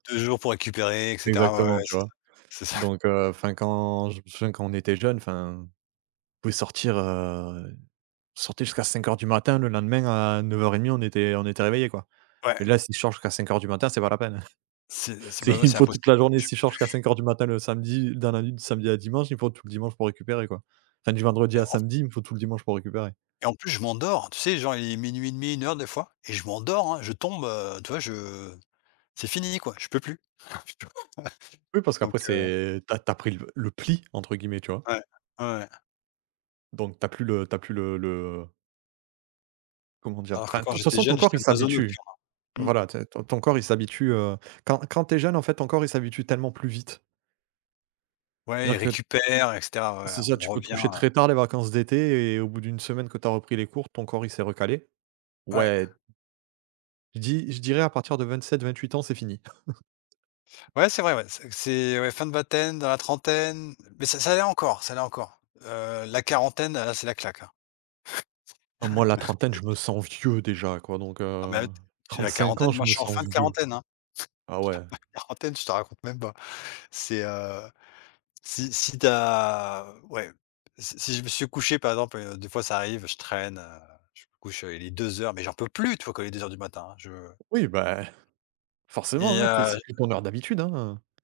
2 jours pour récupérer, et cetera, ouais, ouais, Exactement, ouais, tu c'est ça, vois. c'est ça. Donc heu, enfin, quand je me souviens quand on était jeune, enfin, on pouvait sortir, heu, on sortait jusqu'à 5:00 du matin le lendemain à 9:30 on était on était réveillé quoi. Ouais. Et là si je sors jusqu'à 5:00 du matin c'est pas la peine. C'est c'est bah C'est moi, il me c'est faut toute impossible, la journée je si je peux sors jusqu'à plus. 5:00 du matin le samedi, dans la nuit du samedi à dimanche, il me faut tout le dimanche pour récupérer quoi. Enfin, du vendredi Et à en f samedi, il me faut tout le dimanche pour récupérer. et en plus je m'endors, tu sais genre il est 00:30-1:00 des fois et je m'endors, hein, je tombe, heu, tu vois, je c'est fini quoi, je peux plus. Oh. [unintelligible] Oui parce Ouais. Donc qu'après heu c'est tu as tu as pris le le pli entre guillemets, tu vois? Ouais. Ouais, ouais. Donc tu as plus le tu as plus le le comment dire? Alors que Enfin, quand toute j'étais façon ton jeune, corps j'étais il un oiseau s'habitue. nocturne, hein, mmh. Voilà, tu sais, ton ton corps il s'habitue, heu, quand quand tu es jeune en fait ton corps il s'habitue tellement plus vite. Ouais, Dire il que récupère, et cetera, ouais c'est-à-dire on tu peux te revient, coucher heu très tard les vacances d'été et au bout d'une semaine que tu as repris les cours, ton corps il s'est recalé. Ouais. Ouais. Je dis je dirais à partir de 27-28 ans c'est fini. Ouais, c'est vrai ouais, c c'est, ouais, fin de vingtaine, dans la trentaine, mais ça ça allait encore, ça allait encore, heu, la quarantaine, là, c'est la claque, là. Moi la trentaine je me C'est sens vieux déjà quoi, donc Non heu, mais at j'ai la 35 ans quarantaine, je moi je me suis en sens fin de vieux. quarantaine, hein. Ah ouais. Je suis en fin de quarantaine, je te raconte même pas. C'est, heu, si si tu as, ouais, si si je me suis couché, par exemple, heu, des fois, ça arrive, je traîne, heu, je me couche, heu, il est 2:00 mais j'en peux plus, tu vois, quand il est 2:00 du matin, hein, je Oui ben, forcément, Et hein, tu es c'est heu plus ton heure d'habitude, hein.